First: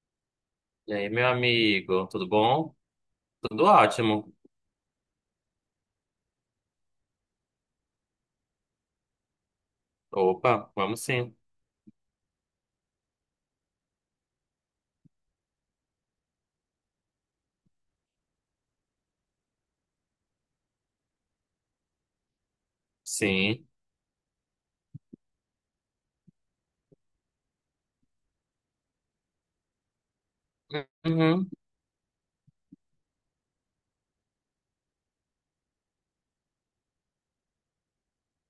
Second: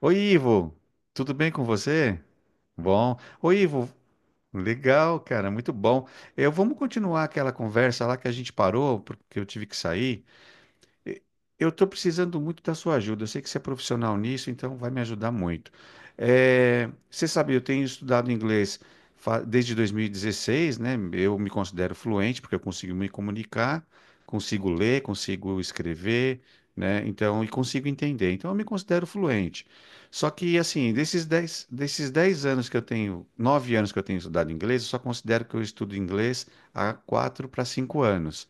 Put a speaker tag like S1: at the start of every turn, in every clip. S1: Oi, Ivo,
S2: E aí, meu
S1: tudo bem com
S2: amigo,
S1: você?
S2: tudo bom?
S1: Bom. Oi,
S2: Tudo
S1: Ivo,
S2: ótimo.
S1: legal, cara, muito bom. Vamos continuar aquela conversa lá que a gente parou, porque eu tive que sair.
S2: Opa, vamos sim.
S1: Eu estou precisando muito da sua ajuda. Eu sei que você é profissional nisso, então vai me ajudar muito. Você sabe, eu tenho estudado inglês desde 2016, né? Eu me considero fluente porque eu consigo me
S2: Sim.
S1: comunicar, consigo ler, consigo escrever, né? Então, e consigo entender. Então, eu me considero fluente. Só que, assim, desses
S2: Uhum.
S1: dez, desses dez anos que eu tenho, 9 anos que eu tenho estudado inglês, eu só considero que eu estudo inglês há 4 para 5 anos.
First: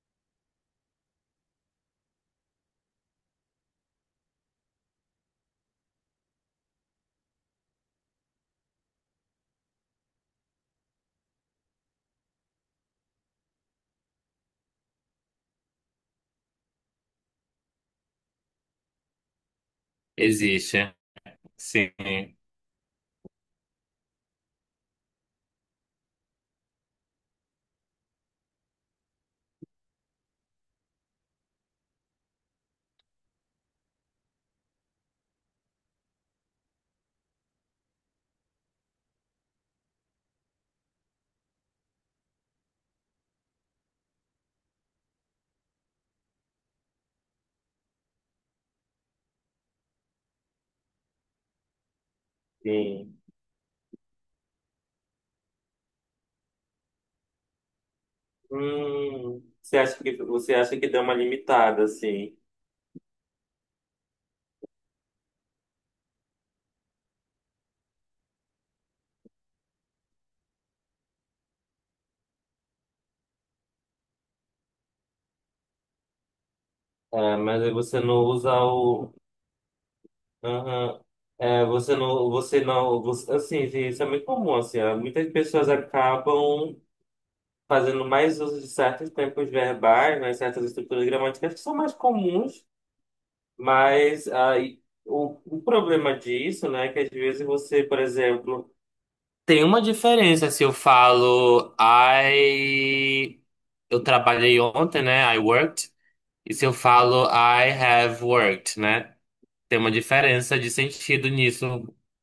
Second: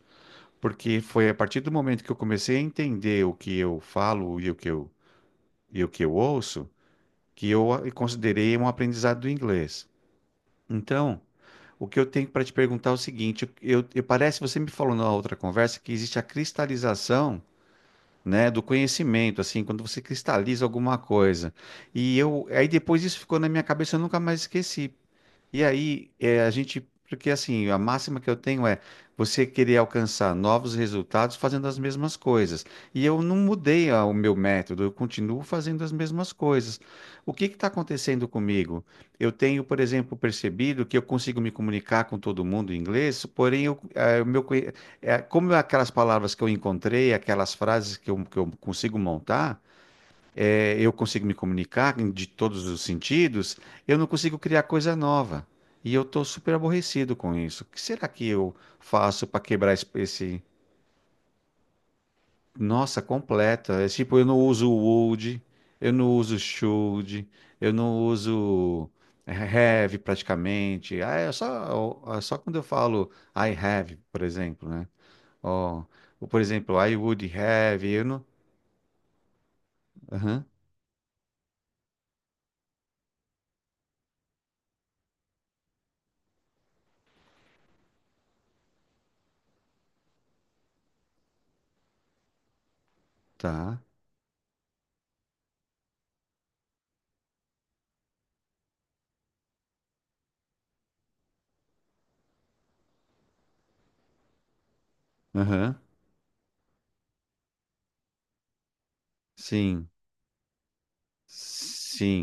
S1: Porque foi a partir do momento que eu comecei a entender o que eu falo e e o que eu ouço, que eu considerei um aprendizado do inglês. Então, o que eu tenho para te perguntar é o seguinte, parece que você me falou na outra conversa que existe a cristalização, né, do conhecimento, assim, quando você cristaliza
S2: Existe.
S1: alguma coisa.
S2: Sim.
S1: E aí depois isso ficou na minha cabeça, eu nunca mais esqueci. E aí, porque assim, a máxima que eu tenho é você querer alcançar novos resultados fazendo as mesmas coisas. E eu não mudei o meu método, eu continuo fazendo as mesmas coisas. O que está acontecendo comigo? Eu tenho, por exemplo, percebido que eu consigo me comunicar com todo mundo em inglês, porém, eu, eh, o meu, conhe- eh, como aquelas palavras que eu encontrei, aquelas frases que eu consigo montar eu consigo me comunicar de todos os
S2: Sim.
S1: sentidos, eu não consigo criar coisa nova. E eu estou super aborrecido com isso. O que será que eu faço para quebrar
S2: Você acha que você acha que deu uma limitada, assim?
S1: nossa, completa. É tipo, eu não uso would, eu não uso should, eu não uso é, have praticamente. Ah, é só quando eu falo I have, por exemplo, né? Ó, ou, por exemplo, I would
S2: É, mas aí
S1: have,
S2: você
S1: eu
S2: não
S1: não...
S2: usa o.
S1: Aham,
S2: Aham. É, você não. Você não. Assim, gente, isso é muito comum, assim. Ó, muitas pessoas acabam fazendo mais uso de certos tempos verbais, né, certas estruturas gramaticais que são mais comuns.
S1: tá.
S2: Mas aí, o problema disso, né, é que às vezes você, por exemplo, tem uma diferença se eu falo I eu trabalhei ontem, né? I
S1: Aham,
S2: worked, e se eu falo I have worked, né? Tem
S1: sim,
S2: uma diferença de sentido nisso.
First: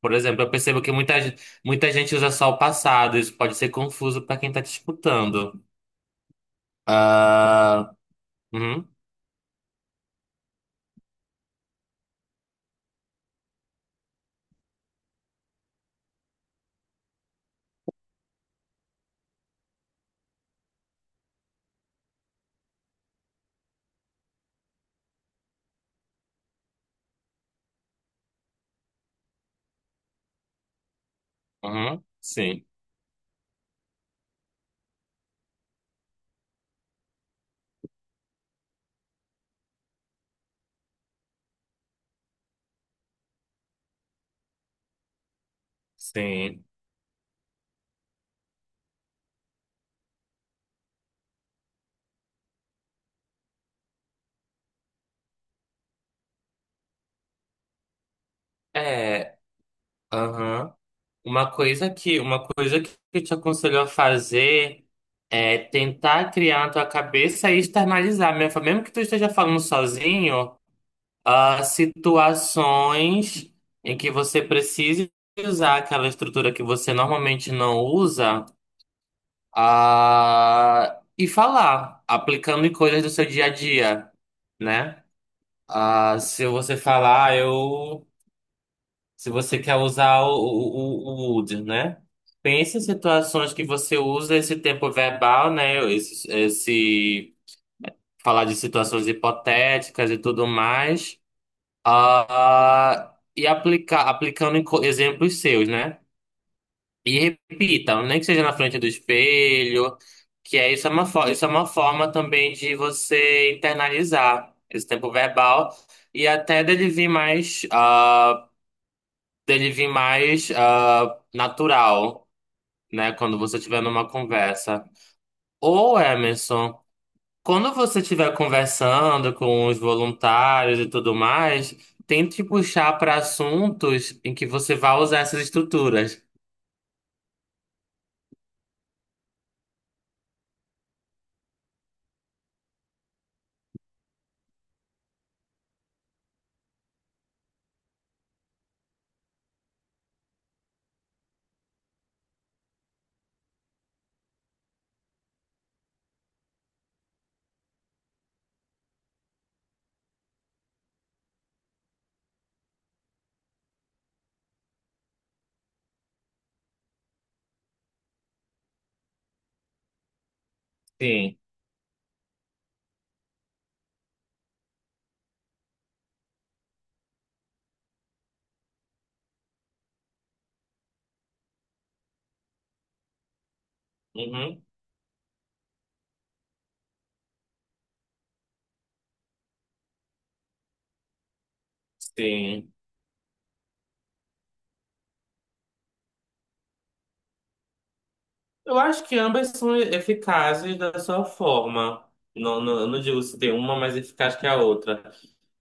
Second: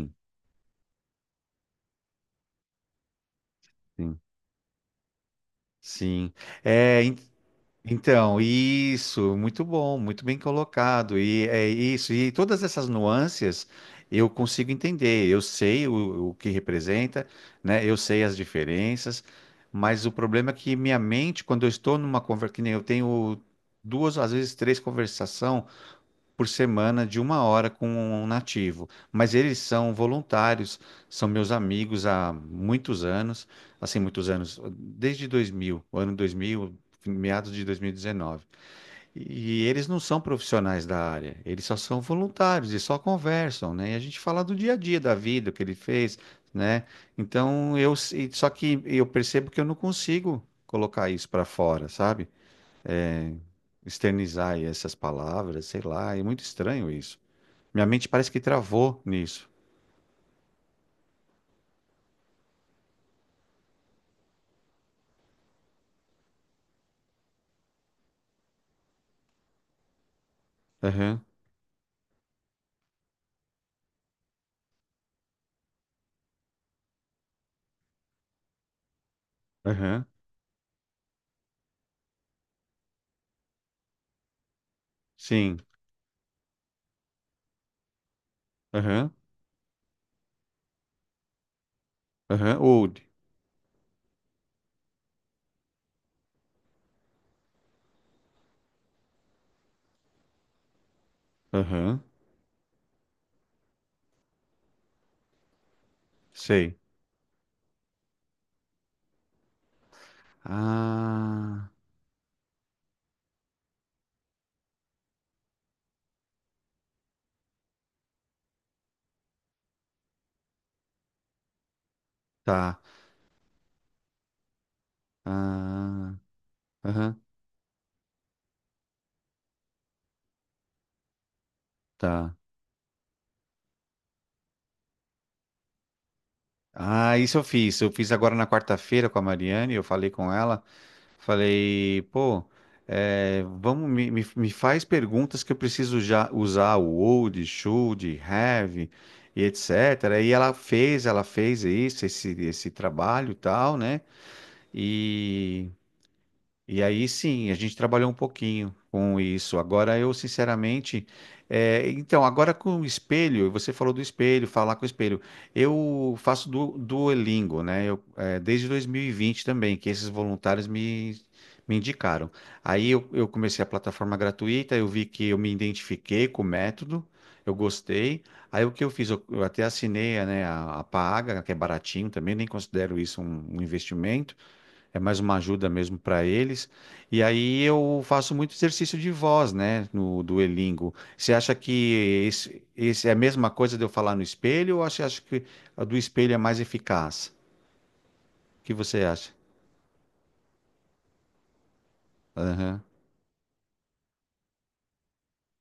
S2: Por exemplo, eu percebo que muita gente usa só o passado, isso pode ser
S1: Sim.
S2: confuso para quem tá te escutando.
S1: Sim. É,
S2: Ah,
S1: então,
S2: uhum,
S1: isso, muito bom, muito bem colocado. E é isso, e todas essas nuances eu consigo entender. Eu sei o que representa, né? Eu sei as diferenças, mas o problema é que minha mente, quando eu estou numa conversa, que nem eu tenho duas, às vezes três conversações por semana de 1 hora com um nativo. Mas eles são voluntários, são meus
S2: uhum,
S1: amigos há
S2: sim,
S1: muitos anos, assim, muitos anos, desde 2000, o ano 2000, meados de 2019. E dezenove. E eles não são profissionais da área, eles só são voluntários e só conversam, né? E a gente fala do dia a dia, da vida, o que ele fez,
S2: sim.
S1: né? Então, só que eu percebo que eu não consigo colocar isso para fora, sabe? Externizar essas palavras, sei lá, é muito estranho isso. Minha mente parece que travou
S2: É,
S1: nisso.
S2: aham. Uma coisa que eu te aconselho a fazer é tentar criar na tua cabeça e externalizar, mesmo que tu esteja falando sozinho,
S1: Aham,
S2: situações em que você precise usar aquela estrutura que você normalmente não usa,
S1: aham,
S2: e falar, aplicando em coisas do seu dia a dia, né?
S1: sim.
S2: Se você falar, "Ah, eu
S1: Aham,
S2: se você quer usar o would, né?
S1: aham,
S2: Pense em
S1: old.
S2: situações que você usa esse tempo verbal, né? Esse falar de situações hipotéticas e tudo mais.
S1: Aham,
S2: E aplicar, aplicando em exemplos seus, né?
S1: sei.
S2: E repita, nem que seja na frente do espelho, que é isso é uma, isso é uma
S1: Ah,
S2: forma também de você internalizar esse tempo verbal e até dele vir mais. Dele vir mais natural,
S1: tá.
S2: né? Quando você tiver numa conversa. Ou,
S1: Ah,
S2: Emerson,
S1: aham,
S2: quando você estiver conversando com os voluntários e tudo mais,
S1: tá.
S2: tente puxar para assuntos em que você vai usar essas estruturas.
S1: Ah, isso eu fiz. Eu fiz agora na quarta-feira com a Mariane. Eu falei com ela. Falei, pô, vamos, me faz perguntas que eu preciso já usar o old, should, have e etc. E ela fez isso, esse trabalho e tal, né? E. E aí sim, a gente trabalhou um pouquinho com isso. Agora eu, sinceramente, então, agora com o espelho, você falou do espelho, falar com o espelho. Eu faço Duolingo, né? Desde 2020 também, que esses voluntários me,
S2: Sim.
S1: me indicaram. Aí eu comecei a plataforma gratuita, eu vi que eu me identifiquei com o método, eu gostei. Aí o que eu fiz? Eu até assinei, né, a paga, que é baratinho também, nem considero isso um investimento.
S2: Uhum.
S1: É mais uma ajuda mesmo para eles. E aí eu faço muito exercício de voz, né, no Duolingo. Você acha que esse,
S2: Sim.
S1: esse é a mesma coisa de eu falar no espelho ou você acha que a do espelho é mais eficaz? O que
S2: Eu
S1: você
S2: acho que
S1: acha?
S2: ambas são eficazes da sua forma. Não, não,
S1: Aham,
S2: eu não digo se tem uma mais eficaz que a outra.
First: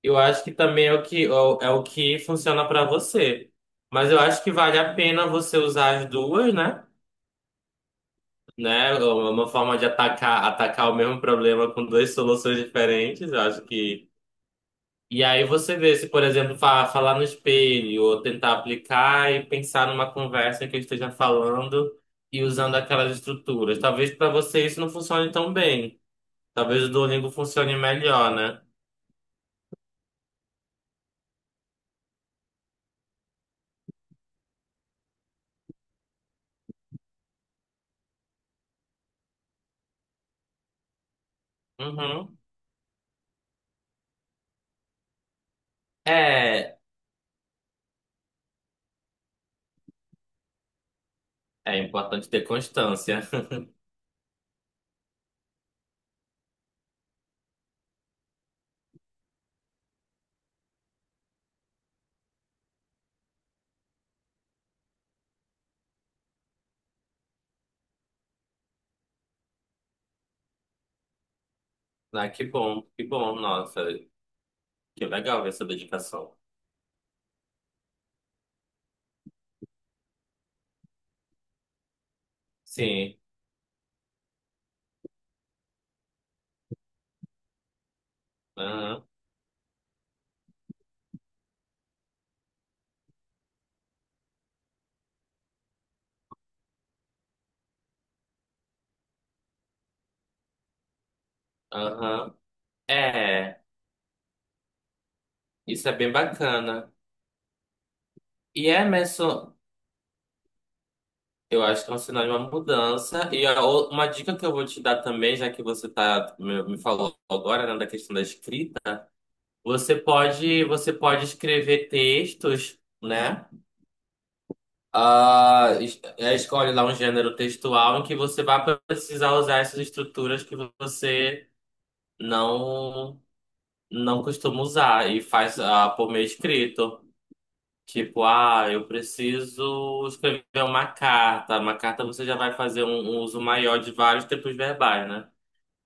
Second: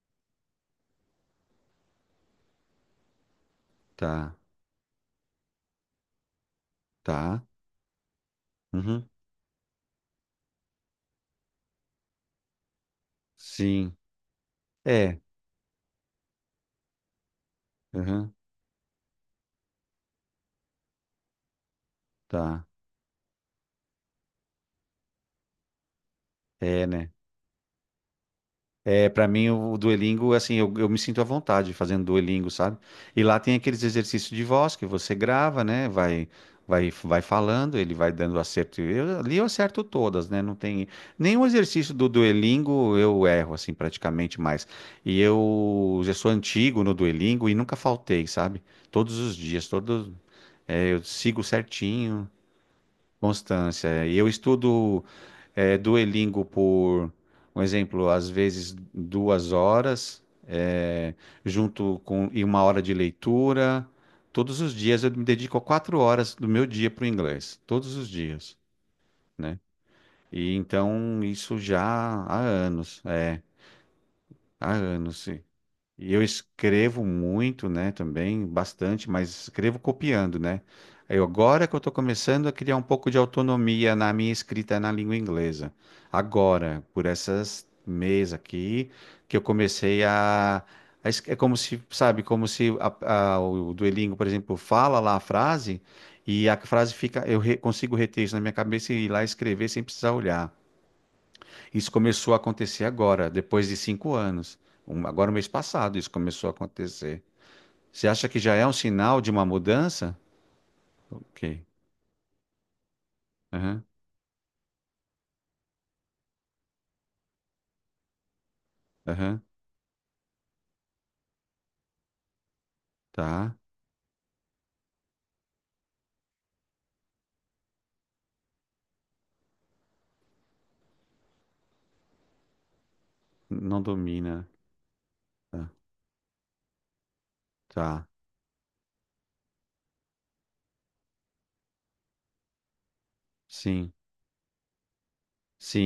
S2: Eu acho que também é o que, é o é o que funciona para você. Mas eu
S1: tá,
S2: acho que vale a pena você usar as duas, né?
S1: tá.
S2: Né? É
S1: Uhum,
S2: uma forma de atacar, atacar o mesmo problema com duas soluções diferentes. Eu acho
S1: sim.
S2: que.
S1: É,
S2: E aí você vê se, por exemplo, falar no espelho, ou
S1: aham,
S2: tentar aplicar e pensar numa conversa que eu esteja falando e
S1: tá.
S2: usando aquelas estruturas. Talvez para você isso não funcione tão bem. Talvez
S1: É,
S2: o
S1: né?
S2: Duolingo funcione melhor, né?
S1: É, para mim, o Duolingo, assim, eu me sinto à vontade fazendo Duolingo, sabe? E lá tem aqueles exercícios de voz que você grava, né? Vai, vai, vai falando, ele vai dando acerto. Ali eu acerto todas, né? Não tem nenhum exercício do
S2: Uhum.
S1: Duolingo eu erro, assim, praticamente mais. E eu já sou
S2: É,
S1: antigo no Duolingo e nunca faltei, sabe? Todos os dias, todos, eu sigo
S2: é
S1: certinho,
S2: importante ter constância.
S1: constância. E eu estudo. É, Duolingo um exemplo, às vezes 2 horas, junto com e 1 hora de leitura. Todos os dias eu me dedico 4 horas do meu dia para o inglês, todos os dias, né? E então isso já
S2: Ah,
S1: há anos,
S2: que bom, nossa,
S1: há
S2: que
S1: anos.
S2: legal
S1: E
S2: essa
S1: eu
S2: dedicação.
S1: escrevo muito, né, também, bastante, mas escrevo copiando, né? Eu, agora que eu estou começando a criar um pouco
S2: Sim,
S1: de autonomia na minha escrita na língua inglesa. Agora, por essas mês aqui,
S2: aham,
S1: que eu comecei é como se, sabe, como se o Duolingo, por exemplo, fala lá a frase e a frase fica... Eu consigo reter isso na minha cabeça e ir lá escrever sem precisar olhar. Isso começou
S2: aham.
S1: a acontecer agora,
S2: É,
S1: depois de 5 anos. Agora, mês
S2: isso é
S1: passado, isso
S2: bem
S1: começou a
S2: bacana.
S1: acontecer. Você acha que já é
S2: E
S1: um
S2: é,
S1: sinal de uma
S2: Emerson,
S1: mudança? Ok.
S2: eu acho que é um sinal de uma mudança. E a
S1: Aham,
S2: uma dica que eu vou te dar também, já que você tá, me falou agora, né, da questão da escrita,
S1: aham,
S2: você pode escrever textos, né?
S1: tá.
S2: Ah, é, escolhe lá um gênero textual em que você vai precisar usar essas estruturas que você não.
S1: Não
S2: Não
S1: domina.
S2: costumo usar e faz
S1: Tá,
S2: por meio escrito.
S1: tá.
S2: Tipo, ah, eu preciso escrever uma carta. Uma carta você já vai fazer um, um uso maior
S1: Sim,
S2: de vários tempos verbais, né?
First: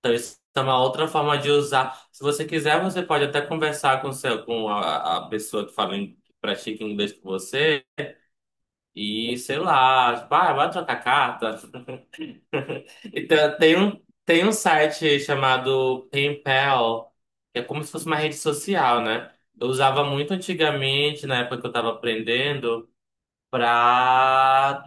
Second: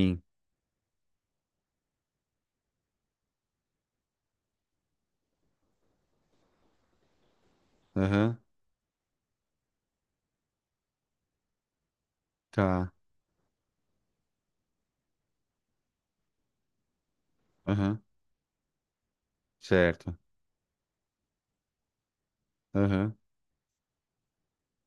S2: Então isso é uma outra forma de usar. Se você quiser, você pode até conversar com, seu, com a pessoa que fala, que pratica inglês com você
S1: Aham,
S2: e, sei lá, tipo, ah, vai trocar carta.
S1: tá.
S2: Então, tem um site chamado PenPal, que é como se
S1: Aham,
S2: fosse uma rede social, né? Eu usava
S1: certo.
S2: muito antigamente, na época que eu estava aprendendo,
S1: Aham,
S2: para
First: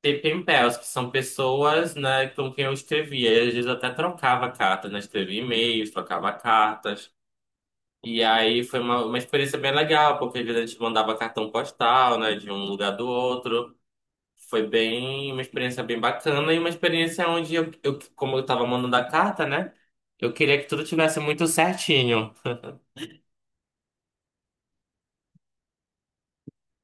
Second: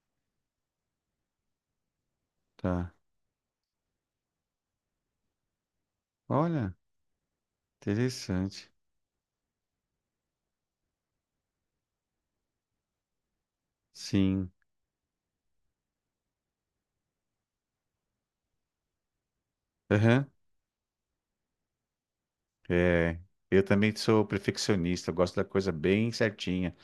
S2: ter PenPals, que são pessoas, né, com quem eu
S1: tá.
S2: escrevia. E às vezes eu até trocava cartas, né? Escrevia e-mails, trocava
S1: Olha,
S2: cartas. E aí
S1: interessante.
S2: foi uma experiência bem legal, porque às vezes a gente mandava cartão postal, né, de um lugar do outro.
S1: Sim.
S2: Foi bem, uma experiência bem bacana e uma experiência onde como eu tava mandando a carta, né?
S1: Aham,
S2: Eu queria que tudo tivesse muito certinho.
S1: é. Eu também sou perfeccionista, eu gosto da coisa bem certinha.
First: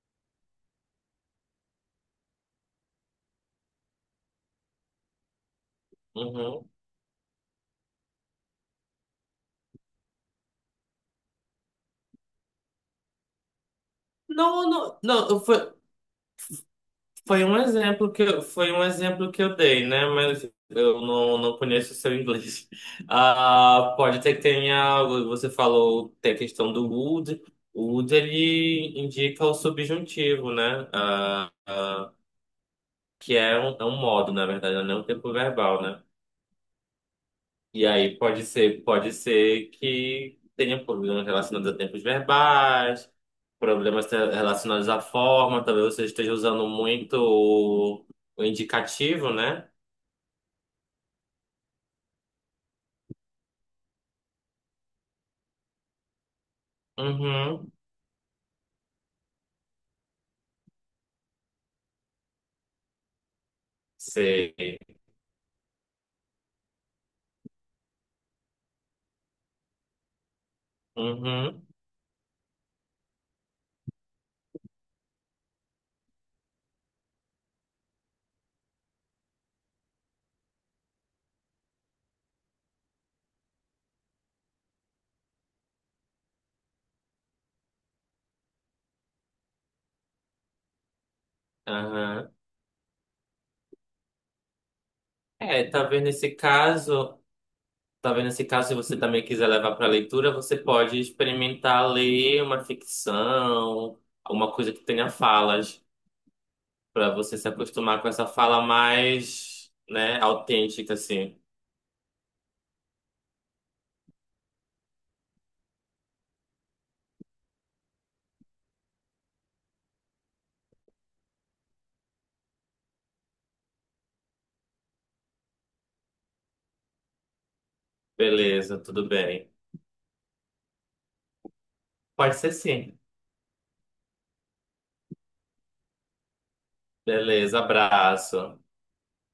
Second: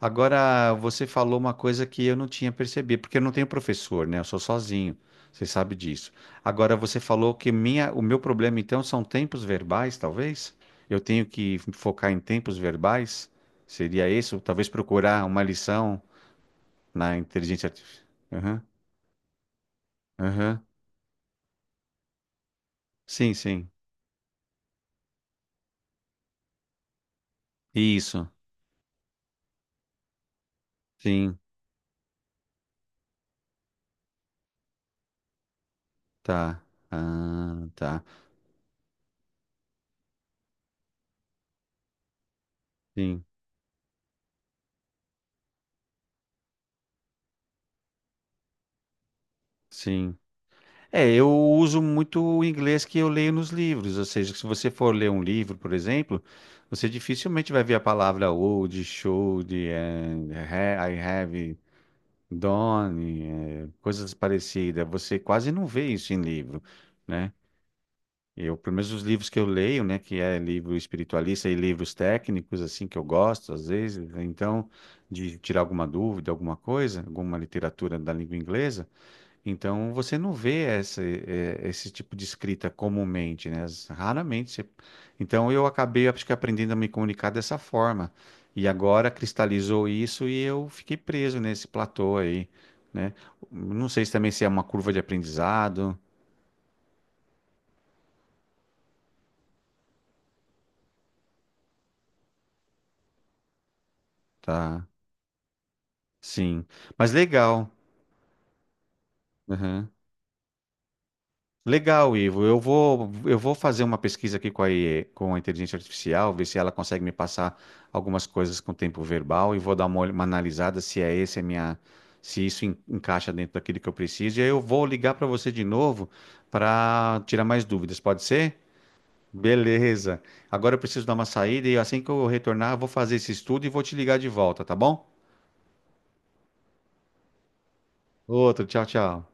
S1: Agora, você falou uma coisa que eu não tinha percebido, porque eu não tenho professor, né? Eu sou sozinho. Você sabe disso.
S2: Uhum.
S1: Agora, você falou que o meu problema, então, são tempos verbais, talvez? Eu tenho que focar em tempos verbais? Seria isso? Talvez
S2: Não, não,
S1: procurar
S2: não,
S1: uma
S2: foi,
S1: lição na
S2: foi um
S1: inteligência artificial.
S2: exemplo
S1: Aham,
S2: foi um exemplo que eu dei, né? Mas
S1: aham.
S2: eu não conheço o seu inglês.
S1: Sim, sim.
S2: Ah, pode ter que tenha, você falou, tem a questão do would. O would,
S1: Isso.
S2: ele indica o subjuntivo, né?
S1: Sim,
S2: Ah, que é um modo, na verdade, não é um tempo verbal, né?
S1: tá. Ah,
S2: E
S1: tá.
S2: aí pode ser que tenha problemas relacionados a tempos verbais,
S1: Sim,
S2: problemas relacionados à forma, talvez você esteja usando muito o indicativo, né?
S1: sim. É, eu uso muito o inglês que eu leio nos livros, ou seja, se você for ler um livro, por exemplo, você dificilmente vai
S2: Uhum.
S1: ver a palavra old, should, and I have done, coisas
S2: Sei.
S1: parecidas. Você quase não vê isso em livro, né? Eu, pelo menos os livros que eu leio, né, que é livro espiritualista e
S2: Uhum.
S1: livros técnicos, assim, que eu gosto, às vezes, então, de tirar alguma dúvida, alguma coisa, alguma literatura da língua inglesa, então você não vê esse tipo de escrita comumente, né? Raramente. Você- então eu acabei, acho que aprendendo a me comunicar dessa forma. E agora cristalizou isso e eu fiquei preso nesse platô
S2: Aham.
S1: aí, né? Não sei se também se é uma curva de
S2: É,
S1: aprendizado,
S2: talvez nesse caso, se você também quiser levar para leitura, você pode experimentar ler uma ficção, alguma coisa que
S1: tá?
S2: tenha falas.
S1: Sim. Mas
S2: Para você se
S1: legal.
S2: acostumar com essa fala mais, né, autêntica, assim.
S1: Legal, Ivo. Eu vou fazer uma pesquisa aqui IE com a inteligência artificial, ver se ela consegue me passar algumas coisas com tempo verbal e vou dar uma, uma analisada se é esse a minha, se isso encaixa dentro daquilo que eu preciso. E aí eu vou ligar para você de novo para tirar mais dúvidas. Pode ser?
S2: Beleza, tudo bem.
S1: Beleza. Agora eu preciso dar uma saída e assim que eu
S2: Pode ser
S1: retornar, eu vou
S2: sim.
S1: fazer esse estudo e vou te ligar de volta, tá bom?
S2: Beleza, abraço.
S1: Outro, tchau, tchau.